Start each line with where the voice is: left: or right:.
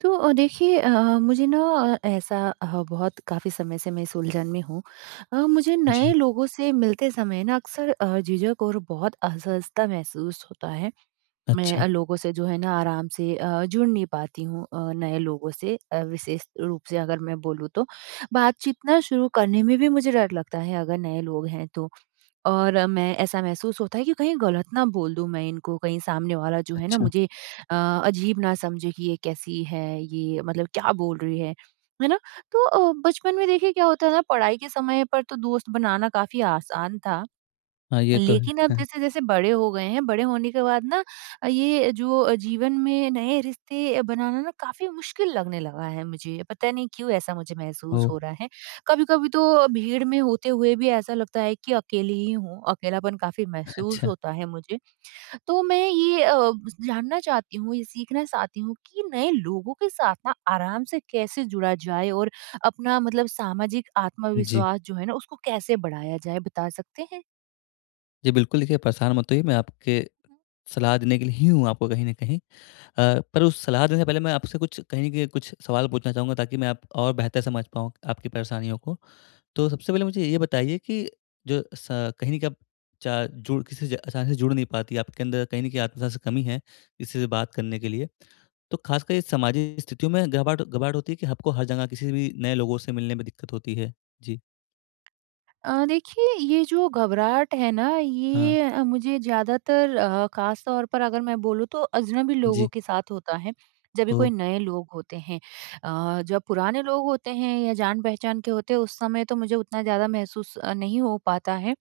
right: तो देखिए मुझे ना ऐसा बहुत काफ़ी समय से मैं इस उलझन में हूँ। मुझे नए
left: जी।
right: लोगों से मिलते समय ना अक्सर झिझक और बहुत असहजता महसूस होता है। मैं
left: अच्छा।
right: लोगों से जो है ना आराम से जुड़ नहीं पाती हूँ, नए लोगों से, विशेष रूप से अगर मैं बोलूँ तो। बातचीत ना शुरू करने में भी मुझे डर लगता है, अगर नए लोग हैं तो। और मैं ऐसा महसूस होता है कि कहीं गलत ना बोल दूँ मैं इनको, कहीं सामने वाला जो है ना
left: अच्छा।
right: मुझे अ, अजीब ना समझे कि ये कैसी है, ये मतलब क्या बोल रही है ना? तो बचपन में देखिए क्या होता है ना, पढ़ाई के समय पर तो दोस्त बनाना काफ़ी आसान था,
left: हाँ, ये तो है।
right: लेकिन अब जैसे-जैसे बड़े हो गए हैं, बड़े होने के बाद ना ये जो जीवन में नए रिश्ते बनाना ना काफ़ी मुश्किल लगने लगा है मुझे। पता नहीं क्यों ऐसा मुझे महसूस
left: ओह!
right: हो रहा है। कभी-कभी तो भीड़ में होते हुए भी ऐसा लगता है कि अकेली ही हूँ, अकेलापन काफ़ी महसूस
left: अच्छा।
right: होता है मुझे। तो मैं ये जानना चाहती हूँ, ये सीखना चाहती हूँ कि नए लोगों के साथ ना आराम से कैसे जुड़ा जाए, और अपना मतलब सामाजिक
left: जी।
right: आत्मविश्वास जो है ना उसको कैसे बढ़ाया जाए, बता सकते हैं?
left: जी, बिल्कुल देखिए परेशान मत होइए, मैं आपके सलाह देने के लिए ही हूँ आपको कहीं न कहीं। पर उस सलाह देने से पहले मैं आपसे कुछ कहीं न कहीं कुछ सवाल पूछना चाहूँगा ताकि मैं आप और बेहतर समझ पाऊँ आपकी परेशानियों को। तो सबसे पहले मुझे ये बताइए कि जो स कहीं न कहीं आप चा जुड़ किसी से अचानक से जुड़ नहीं पाती, आपके अंदर कहीं न कहीं आत्मविश्वास की कमी है किसी से बात करने के लिए। तो ख़ासकर ये सामाजिक स्थितियों में घबराहट घबराहट होती है कि आपको हर जगह किसी भी नए लोगों से मिलने में दिक्कत होती है? जी।
right: देखिए, ये जो घबराहट है ना
left: हाँ,
right: ये मुझे ज़्यादातर, ख़ास तौर पर अगर मैं बोलूँ तो अजनबी लोगों
left: जी।
right: के साथ होता है। जब भी
left: ओह!
right: कोई नए लोग होते हैं, जब पुराने लोग होते हैं या जान-पहचान के होते हैं उस समय तो मुझे उतना ज़्यादा महसूस नहीं हो पाता है।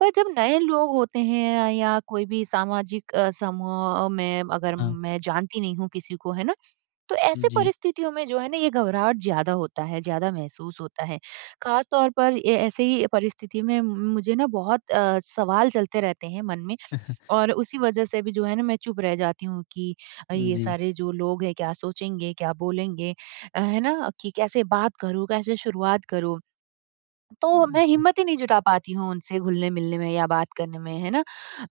right: पर जब नए लोग होते हैं या कोई भी सामाजिक समूह में, अगर
left: हाँ,
right: मैं जानती नहीं हूँ किसी को, है ना? तो ऐसे
left: जी।
right: परिस्थितियों में जो है ना ये घबराहट ज्यादा होता है, ज्यादा महसूस होता है। खास तौर पर ये ऐसे ही परिस्थिति में मुझे ना बहुत सवाल चलते रहते हैं मन में, और उसी वजह से भी जो है ना मैं चुप रह जाती हूँ कि ये
left: जी।
right: सारे जो लोग हैं क्या सोचेंगे, क्या बोलेंगे? है ना? कि कैसे बात करूँ, कैसे शुरुआत करूँ? तो मैं
left: जी।
right: हिम्मत ही नहीं जुटा पाती हूँ उनसे घुलने-मिलने में या बात करने में, है ना?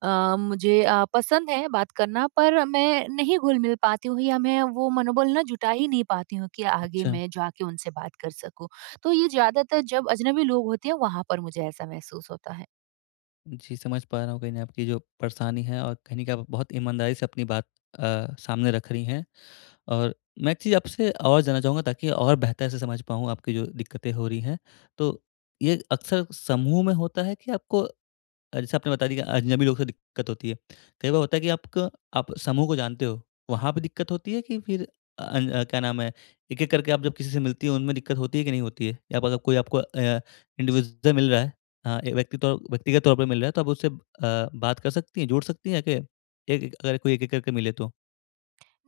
right: मुझे पसंद है बात करना, पर मैं नहीं घुल-मिल पाती हूँ, या मैं वो मनोबल ना जुटा ही नहीं पाती हूँ कि आगे
left: अच्छा।
right: मैं जाके उनसे बात कर सकूँ। तो ये ज़्यादातर जब अजनबी लोग होते हैं, वहाँ पर मुझे ऐसा महसूस होता है।
left: जी, समझ पा रहा हूँ कहीं न आपकी जो परेशानी है और कहीं न कहीं आप बहुत ईमानदारी से अपनी बात सामने रख रही हैं। और मैं एक चीज़ आपसे और जानना चाहूँगा ताकि और बेहतर से समझ पाऊँ आपकी जो दिक्कतें हो रही हैं। तो ये अक्सर समूह में होता है कि आपको जैसे आपने बता दिया कि अजनबी लोग से दिक्कत होती है। कई बार होता है कि आपको आप समूह को जानते हो, वहाँ पे दिक्कत होती है कि फिर क्या नाम है, एक-एक करके आप जब किसी से मिलती हो, उनमें दिक्कत होती है कि नहीं होती है? या अगर कोई आपको इंडिविजुअल मिल रहा है एक व्यक्तिगत तौर पे मिल रहा है, तो आप उससे बात कर सकती हैं, जुड़ सकती हैं कि एक-एक अगर कोई एक-एक करके मिले तो?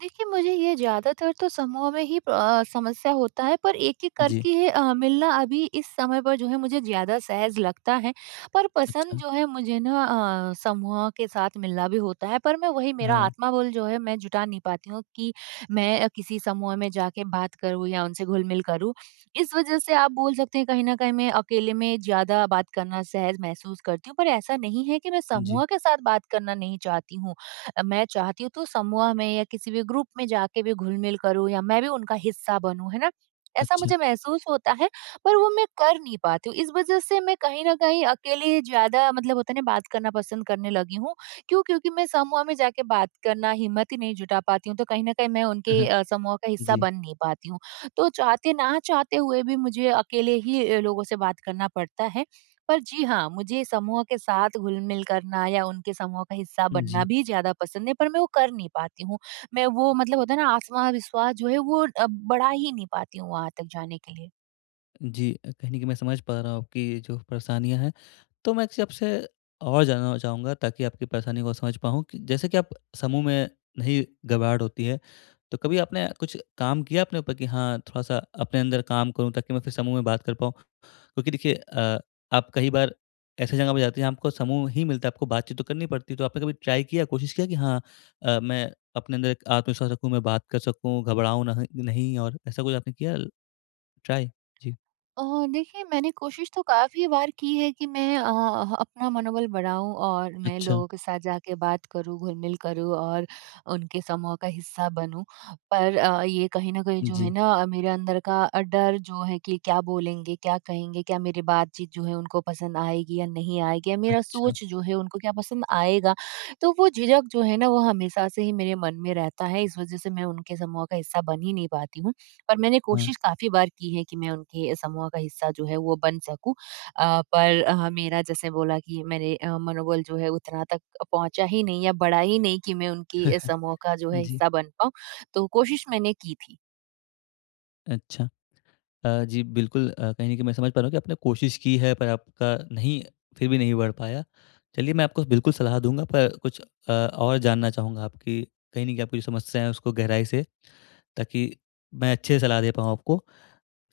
right: देखिए, मुझे ये ज़्यादातर तो समूह में ही समस्या होता है, पर एक-एक
left: जी।
right: करके मिलना अभी इस समय पर जो है मुझे ज़्यादा सहज लगता है। पर पसंद
left: अच्छा।
right: जो है मुझे ना, समूह के साथ मिलना भी होता है, पर मैं वही मेरा
left: हाँ।
right: आत्मबल जो है मैं जुटा नहीं पाती हूँ कि मैं किसी समूह में जाके बात करूँ या उनसे घुल-मिल करूँ। इस वज़ह से आप बोल सकते हैं, कहीं न कहीं मैं अकेले में ज़्यादा बात करना सहज महसूस करती हूँ, पर ऐसा नहीं है कि मैं
left: जी।
right: समूह के साथ बात करना नहीं चाहती हूँ। मैं चाहती हूँ तो समूह में या किसी भी ग्रुप में जाके भी घुल-मिल करूँ, या मैं भी उनका हिस्सा बनूँ, है ना? ऐसा
left: अच्छा।
right: मुझे महसूस होता है, पर वो मैं कर नहीं पाती हूँ। इस वजह से मैं कहीं न कहीं अकेले ज़्यादा, मतलब होता है ना, बात करना पसंद करने लगी हूँ। क्यों? क्योंकि मैं समूह में जाके बात करना हिम्मत ही नहीं जुटा पाती हूँ, तो कहीं न कहीं मैं उनके समूह का हिस्सा
left: जी।
right: बन नहीं पाती हूँ। तो चाहते ना चाहते हुए भी मुझे अकेले ही लोगों से बात करना पड़ता है, पर जी हाँ, मुझे समूह के साथ घुल-मिल करना या उनके समूह का हिस्सा बनना
left: जी।
right: भी ज़्यादा पसंद है, पर मैं वो कर नहीं पाती हूँ। मैं वो, मतलब होता है ना, आत्मविश्वास जो है वो बढ़ा ही नहीं पाती हूँ वहाँ तक जाने के लिए।
left: जी, कहीं न कहीं मैं समझ पा रहा हूँ आपकी जो परेशानियाँ हैं। तो मैं किसी आपसे और जानना चाहूँगा ताकि आपकी परेशानी को समझ पाऊँ कि जैसे कि आप समूह में नहीं घबराहट होती है, तो कभी आपने कुछ काम किया अपने ऊपर कि हाँ, थोड़ा-सा अपने अंदर काम करूँ ताकि मैं फिर समूह में बात कर पाऊँ? क्योंकि देखिए आप कई बार ऐसी जगह पे जाते हैं आपको समूह ही मिलता है, आपको बातचीत तो करनी पड़ती है। तो आपने कभी ट्राई किया, कोशिश किया कि हाँ मैं अपने अंदर एक आत्मविश्वास रखूँ, मैं बात कर सकूँ, घबराऊँ नह नहीं और ऐसा कुछ आपने किया ट्राई? जी।
right: अ, देखिए, मैंने कोशिश तो काफ़ी बार की है कि मैं अपना मनोबल बढ़ाऊँ और मैं
left: अच्छा।
right: लोगों के साथ जाके बात करूँ, घुल-मिल करूँ और उनके समूह का हिस्सा बनूँ। पर ये कहीं न कहीं जो है
left: जी।
right: ना, मेरे अंदर का डर जो है कि क्या बोलेंगे, क्या कहेंगे, क्या मेरी बातचीत जो है उनको पसंद आएगी या नहीं आएगी, या मेरा
left: अच्छा।
right: सोच जो है उनको क्या पसंद आएगा? तो वो झिझक जो है ना वो हमेशा से ही मेरे मन में रहता है, इस वज़ह से मैं उनके समूह का हिस्सा बन ही नहीं पाती हूँ। पर मैंने
left: हाँ।
right: कोशिश काफ़ी बार की है कि मैं उनके समूह का हिस्सा जो है वो बन सकूँ। पर मेरा, जैसे बोला कि मेरे मनोबल जो है उतना तक पहुँचा ही नहीं या बढ़ा ही नहीं कि मैं उनके समूह का जो है
left: जी।
right: हिस्सा बन पाऊँ। तो कोशिश मैंने की थी।
left: अच्छा। जी, बिल्कुल कहीं न कहीं मैं समझ पा रहा हूँ कि आपने कोशिश की है पर आपका नहीं फिर भी नहीं बढ़ पाया। चलिए मैं आपको बिल्कुल सलाह दूँगा पर कुछ और जानना चाहूँगा आपकी कहीं न कहीं आपकी जो समस्या है उसको गहराई से ताकि मैं अच्छे सलाह दे पाऊँ आपको।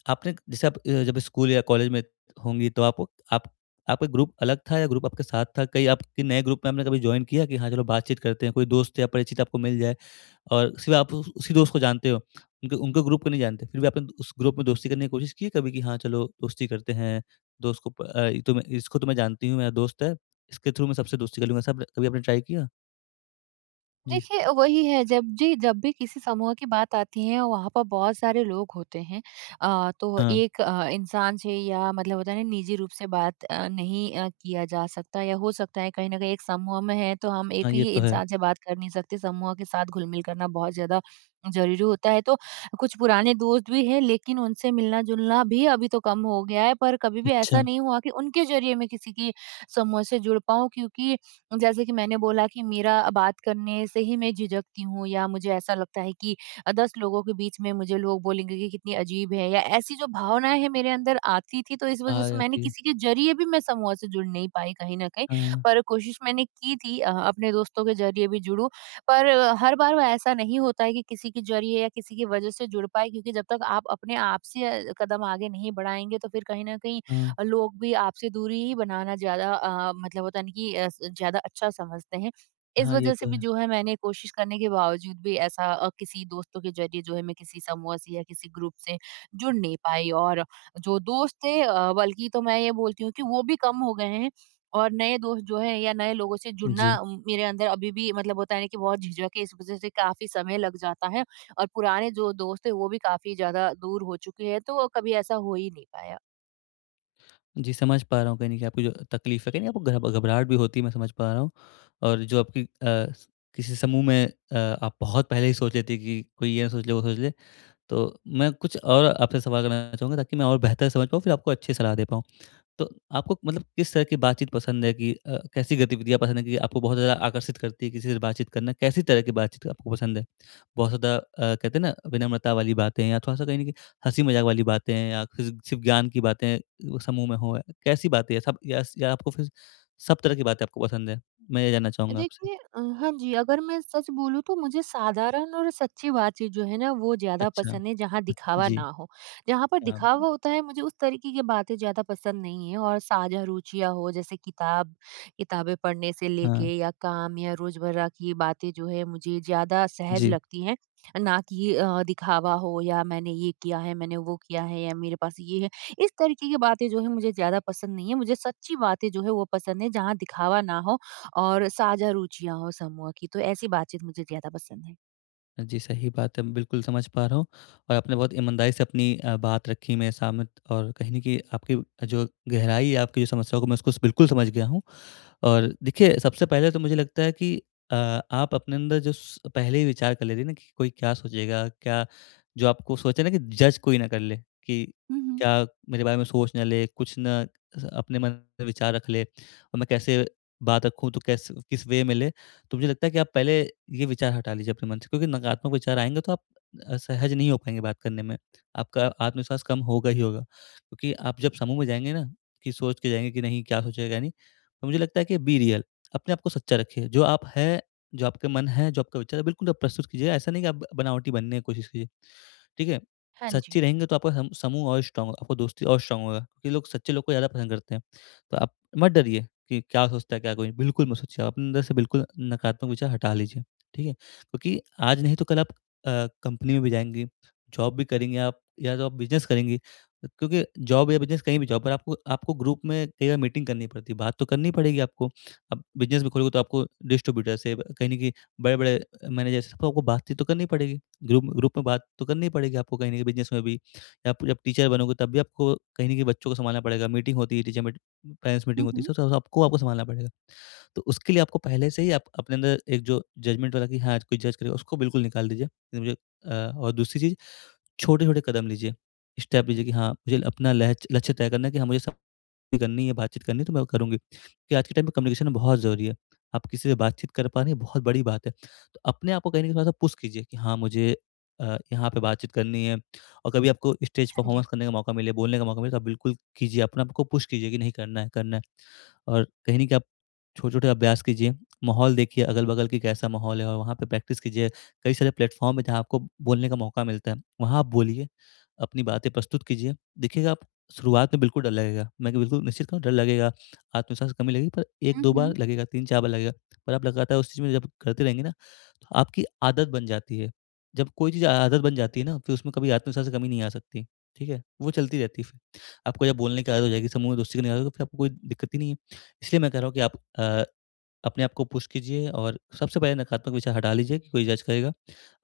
left: आपने जैसे आप जब स्कूल या कॉलेज में होंगी तो आप आपका ग्रुप अलग था या ग्रुप आपके साथ था? कहीं आपके नए ग्रुप में आपने कभी जॉइन किया कि हाँ, चलो बातचीत करते हैं, कोई दोस्त या परिचित आपको मिल जाए? और उसके बाद आप उस उसी दोस्त को जानते हो, उनके उनके ग्रुप को नहीं जानते, फिर भी आपने उस ग्रुप में दोस्ती करने की कोशिश की है कभी कि हाँ, चलो दोस्ती करते हैं, दोस्त को प अ, ये तो मैं जानती हूँ, मेरा दोस्त है, इसके थ्रू मैं सबसे दोस्ती कर लूँगा। ऐसा आपने कभी आपने ट्राई किया? जी।
right: देखिए, वही है। जब जी, जब भी किसी समूह की बात आती है वहाँ पर बहुत सारे लोग होते हैं। तो
left: हाँ,
right: एक इंसान से या, मतलब होता है ना, निजी रूप से बात नहीं किया जा सकता, या हो सकता है कहीं न कहीं एक समूह में है तो हम
left: हाँ,
right: एक
left: ये
right: ही
left: तो है।
right: इंसान से बात कर नहीं सकते, समूह के साथ घुल-मिल करना बहुत ज़्यादा ज़रूरी होता है। तो कुछ पुराने दोस्त भी हैं, लेकिन उनसे मिलना-जुलना भी अभी तो कम हो गया है, पर कभी भी
left: अच्छा,
right: ऐसा नहीं हुआ कि उनके ज़रिए मैं किसी की समूह से जुड़ पाऊँ, क्योंकि जैसे कि मैंने बोला कि मेरा बात करने से ही मैं झिझकती हूँ, या मुझे ऐसा लगता है कि 10 लोगों के बीच में मुझे लोग बोलेंगे कि कितनी अजीब है, या ऐसी जो भावनाएं हैं मेरे अंदर आती थी, तो इस
left: आ
right: वजह से मैंने
left: जाती है।
right: किसी के जरिए भी मैं समूह से जुड़ नहीं पाई, कहीं ना कहीं।
left: हाँ,
right: पर कोशिश मैंने की थी अपने दोस्तों के जरिए भी जुड़ूं, पर हर बार वो ऐसा नहीं होता है कि किसी के जरिए या किसी की वजह से जुड़ पाए, क्योंकि जब तक आप अपने आप से कदम आगे नहीं बढ़ाएंगे, तो फिर कहीं ना कहीं
left: हाँ,
right: लोग भी आपसे दूरी ही बनाना ज़्यादा, मतलब होता है ना कि, अ, स ज़्यादा अच्छा समझते हैं। इस
left: हाँ, ये
right: वज़ह से
left: तो
right: भी
left: है।
right: जो है मैंने कोशिश करने के बावजूद भी ऐसा किसी दोस्तों के ज़रिए जो है मैं किसी समूह से या किसी ग्रुप से जुड़ नहीं पाई। और जो दोस्त थे, बल्कि तो मैं ये बोलती हूँ कि वो भी कम हो गए हैं, और नए दोस्त जो हैं या नए लोगों से जुड़ना,
left: जी।
right: मेरे अंदर अभी भी, मतलब होता है ना कि, बहुत झिझक है, इस वज़ह से काफ़ी समय लग जाता है। और पुराने जो दोस्त हैं वो भी काफ़ी ज़्यादा दूर हो चुके हैं, तो कभी ऐसा हो ही नहीं पाया।
left: जी, समझ पा रहा हूँ कहीं न कहीं आपकी जो तकलीफ़ है, कहीं न आपको घब घबराहट भी होती है, मैं समझ पा रहा हूँ और जो आपकी किसी समूह में आप बहुत पहले ही सोच लेते हैं कि कोई ये ना सोच ले, वो सोच ले तो मैं कुछ और आपसे सवाल करना चाहूँगा ताकि मैं और बेहतर समझ पाऊँ, फिर आपको अच्छी सलाह दे पाऊँ। तो आपको मतलब किस तरह की बातचीत पसंद है कि कैसी गतिविधियाँ पसंद है कि आपको बहुत ज़्यादा आकर्षित करती है किसी से बातचीत करना? कैसी तरह की बातचीत आपको पसंद है? बहुत ज़्यादा कहते हैं ना विनम्रता वाली बातें या थोड़ा-सा कहीं न कहीं हँसी-मज़ाक वाली बातें या सिर्फ़ सिर्फ़ ज्ञान की बातें वो समूह में हो, कैसी बातें हैं सब या आपको फिर सब तरह की बातें आपको पसंद है? मैं ये जानना चाहूँगा आपसे।
right: देखिए, हाँ जी, अगर मैं सच बोलूँ तो मुझे साधारण और सच्ची बातचीत जो है ना वो ज़्यादा
left: अच्छा।
right: पसंद है, जहाँ दिखावा
left: जी।
right: ना हो। जहाँ पर
left: हाँ।
right: दिखावा होता है मुझे उस तरीके की बातें ज़्यादा पसंद नहीं है, और साझा रुचियाँ हो, जैसे किताबें पढ़ने से
left: हाँ।
right: लेके, या काम या रोज़मर्रा की बातें जो है मुझे ज़्यादा सहज
left: जी।
right: लगती हैं। ना कि दिखावा हो, या मैंने ये किया है, मैंने वो किया है, या मेरे पास ये है। इस तरीके की बातें जो है मुझे ज़्यादा पसंद नहीं है। मुझे सच्ची बातें जो है वो पसंद है, जहाँ दिखावा ना हो और साझा रुचियाँ हों समूह की, तो ऐसी बातचीत मुझे ज़्यादा पसंद है।
left: जी, सही बात है। बिल्कुल समझ पा रहा हूँ और आपने बहुत ईमानदारी से अपनी बात रखी मेरे सामने और कहीं न कहीं आपकी जो गहराई है आपकी जो समस्या को मैं उसको बिल्कुल समझ गया हूँ। और देखिए सबसे पहले तो मुझे लगता है कि आप अपने अंदर जो स पहले ही विचार कर लेते हैं ना कि कोई क्या सोचेगा? क्या जो आपको सोचे ना कि जज कोई ना कर ले कि
right: हुँ, हुँ।
left: क्या मेरे बारे में सोच ना ले, कुछ ना अपने मन में विचार रख ले और मैं कैसे बात रखूँ तो कैसे किस वे में ले तो मुझे लगता है कि आप पहले ये विचार हटा लीजिए अपने मन से क्योंकि नकारात्मक विचार आएँगे तो आप सहज नहीं हो पाएँगे बात करने में। आपका आत्मविश्वास कम होगा ही होगा क्योंकि आप जब समूह में जाएँगे ना कि सोच के जाएँगे कि नहीं क्या सोचेगा क्या नहीं। तो मुझे लगता है कि बी रियल अपने आप को सच्चा रखिए। जो आप हैं, जो आपके मन है, जो आपका विचार है बिल्कुल आप प्रस्तुत कीजिए। ऐसा नहीं कि आप बनावटी बनने की कोशिश कीजिए। ठीक है?
right: हाँ जी।
left: सच्चे रहेंगे तो आपका सम समूह और स्ट्रॉन्ग आपका दोस्ती और स्ट्रॉन्ग होगा क्योंकि लोग सच्चे लोग को ज़्यादा पसंद करते हैं। तो आप मत डरिए कि क्या सोचता है, क्या कोई? बिल्कुल मत सोचिए, आप अपने अंदर से बिल्कुल नकारात्मक विचार हटा लीजिए, ठीक है? क्योंकि आज नहीं तो कल आप अ, कंपनी में भी जाएँगे, जॉब भी करेंगे आप या तो आप बिज़नेस करेंगे। क्योंकि जॉब या बिज़नेस कहीं भी जॉब पर आपको आपको ग्रुप में कई बार मीटिंग करनी पड़ती है, बात तो करनी पड़ेगी आपको। अब बिज़नेस भी खोलोगे तो आपको डिस्ट्रीब्यूटर से कहीं न कहीं बड़े-बड़े मैनेजर से तो आपको बातचीत तो करनी पड़ेगी। ग्रुप ग्रुप में बात तो करनी पड़ेगी आपको कहीं न कहीं बिज़नेस में भी। या आप जब टीचर बनोगे तब भी आपको कहीं न कहीं बच्चों को सँभालना पड़ेगा, मीटिंग होती है टीचर मीटिंग पेरेंट्स
right: हुँ,
left: मीटिंग होती
right: हुँ।
left: है सब सब आपको आपको सँभालना पड़ेगा। तो उसके लिए आपको पहले से ही आप अपने अंदर एक जो जजमेंट वाला कि हाँ, कोई जज करेगा उसको बिल्कुल निकाल दीजिए। कि मुझे और दूसरी चीज़ छोटे-छोटे कदम लीजिए, स्टेप लीजिए कि हाँ, मुझे अपना लहच लक्ष्य तय करना है कि हाँ, मुझे स करनी है, बातचीत करनी है तो मैं वो करूँगी। कि आज के टाइम में कम्युनिकेशन बहुत ज़रूरी है। आप किसी से बातचीत कर पा रहे हैं बहुत बड़ी बात है। तो अपने आप को कहीं न कहीं थोड़ा-सा पुश कीजिए कि हाँ, मुझे यहाँ पे बातचीत करनी है और कभी आपको स्टेज
right: हाँ जी।
left: परफ़ॉर्मेंस करने का मौका मिले, बोलने का मौका मिले तो आप बिल्कुल कीजिए। अपने आप को पुश कीजिए कि नहीं करना है, करना है। और कहीं न कहीं आप छोटे-छोटे अभ्यास कीजिए, माहौल देखिए अगल-बगल कि कैसा माहौल है और वहाँ पे प्रैक्टिस कीजिए। कई सारे प्लेटफ़ॉर्म है जहाँ आपको बोलने का मौका मिलता है, वहाँ आप बोलिए, अपनी बातें प्रस्तुत कीजिए। देखिएगा आप शुरुआत में बिल्कुल डर लगेगा, मैं बिल्कुल निश्चित कहूँ डर लगेगा, आत्मविश्वास की कमी लगेगी पर
right: हुँ,
left: 1-2
right: हुँ।
left: बार लगेगा, 3-4 बार लगेगा। पर आप लगातार उस चीज़ में जब करते रहेंगे ना, तो आपकी आदत बन जाती है। जब कोई चीज़ आदत बन जाती है ना, फिर उसमें कभी आत्मविश्वास की कमी नहीं आ सकती, ठीक है? वो चलती रहती है फिर। आपको जब बोलने की आदत हो जाएगी, समूह में दोस्ती करने की आदत होगी, फिर आपको कोई दिक्कत ही नहीं है। इसलिए मैं कह रहा हूँ कि आप अ अपने आप को पुश कीजिए और सबसे पहले नकारात्मक विचार हटा लीजिए कि कोई जज करेगा।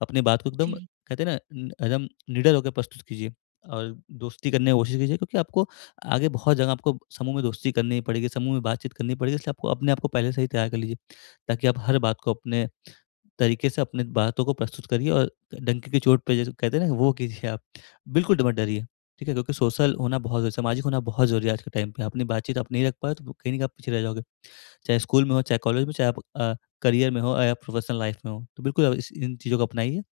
left: अपनी बात को एकदम
right: जी।
left: कहते हैं ना न एकदम निडर होकर प्रस्तुत कीजिए और दोस्ती करने की कोशिश कीजिए क्योंकि आपको आगे बहुत जगह आपको समूह में दोस्ती करनी ही पड़ेगी, समूह में बातचीत करनी पड़ेगी इसलिए आपको अपने आप को पहले से ही तैयार कर लीजिए, ताकि आप हर बात को अपने तरीके से अपनी बातों को प्रस्तुत करिए और डंके की चोट पे जैसे कहते हैं ना वो कीजिए आप। बिल्कुल मत डरिए, ठीक है? क्योंकि सोशल होना बहुत ज़रूरी है, सामाजिक होना बहुत ज़रूरी है आज के टाइम पे। अपनी बातचीत आप नहीं रख पाए तो कहीं न कहीं आप पीछे रह जाओगे। चाहे स्कूल में हो, चाहे कॉलेज में, चाहे आप करियर में हो या प्रोफेशनल लाइफ में हो। तो बिल्कुल आप इस इन चीज़ों को अपनाइए।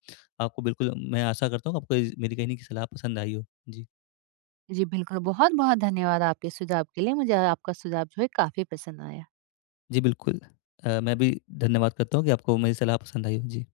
left: आपको बिल्कुल मैं आशा करता हूँ आपको इस मेरी कहने की सलाह पसंद आई हो। जी।
right: जी, बिल्कुल बहुत-बहुत धन्यवाद आपके सुझाव के लिए। मुझे आपका सुझाव जो है काफ़ी पसंद आया।
left: जी, बिल्कुल। मैं भी धन्यवाद करता हूँ कि आपको मेरी सलाह पसंद आई हो। जी।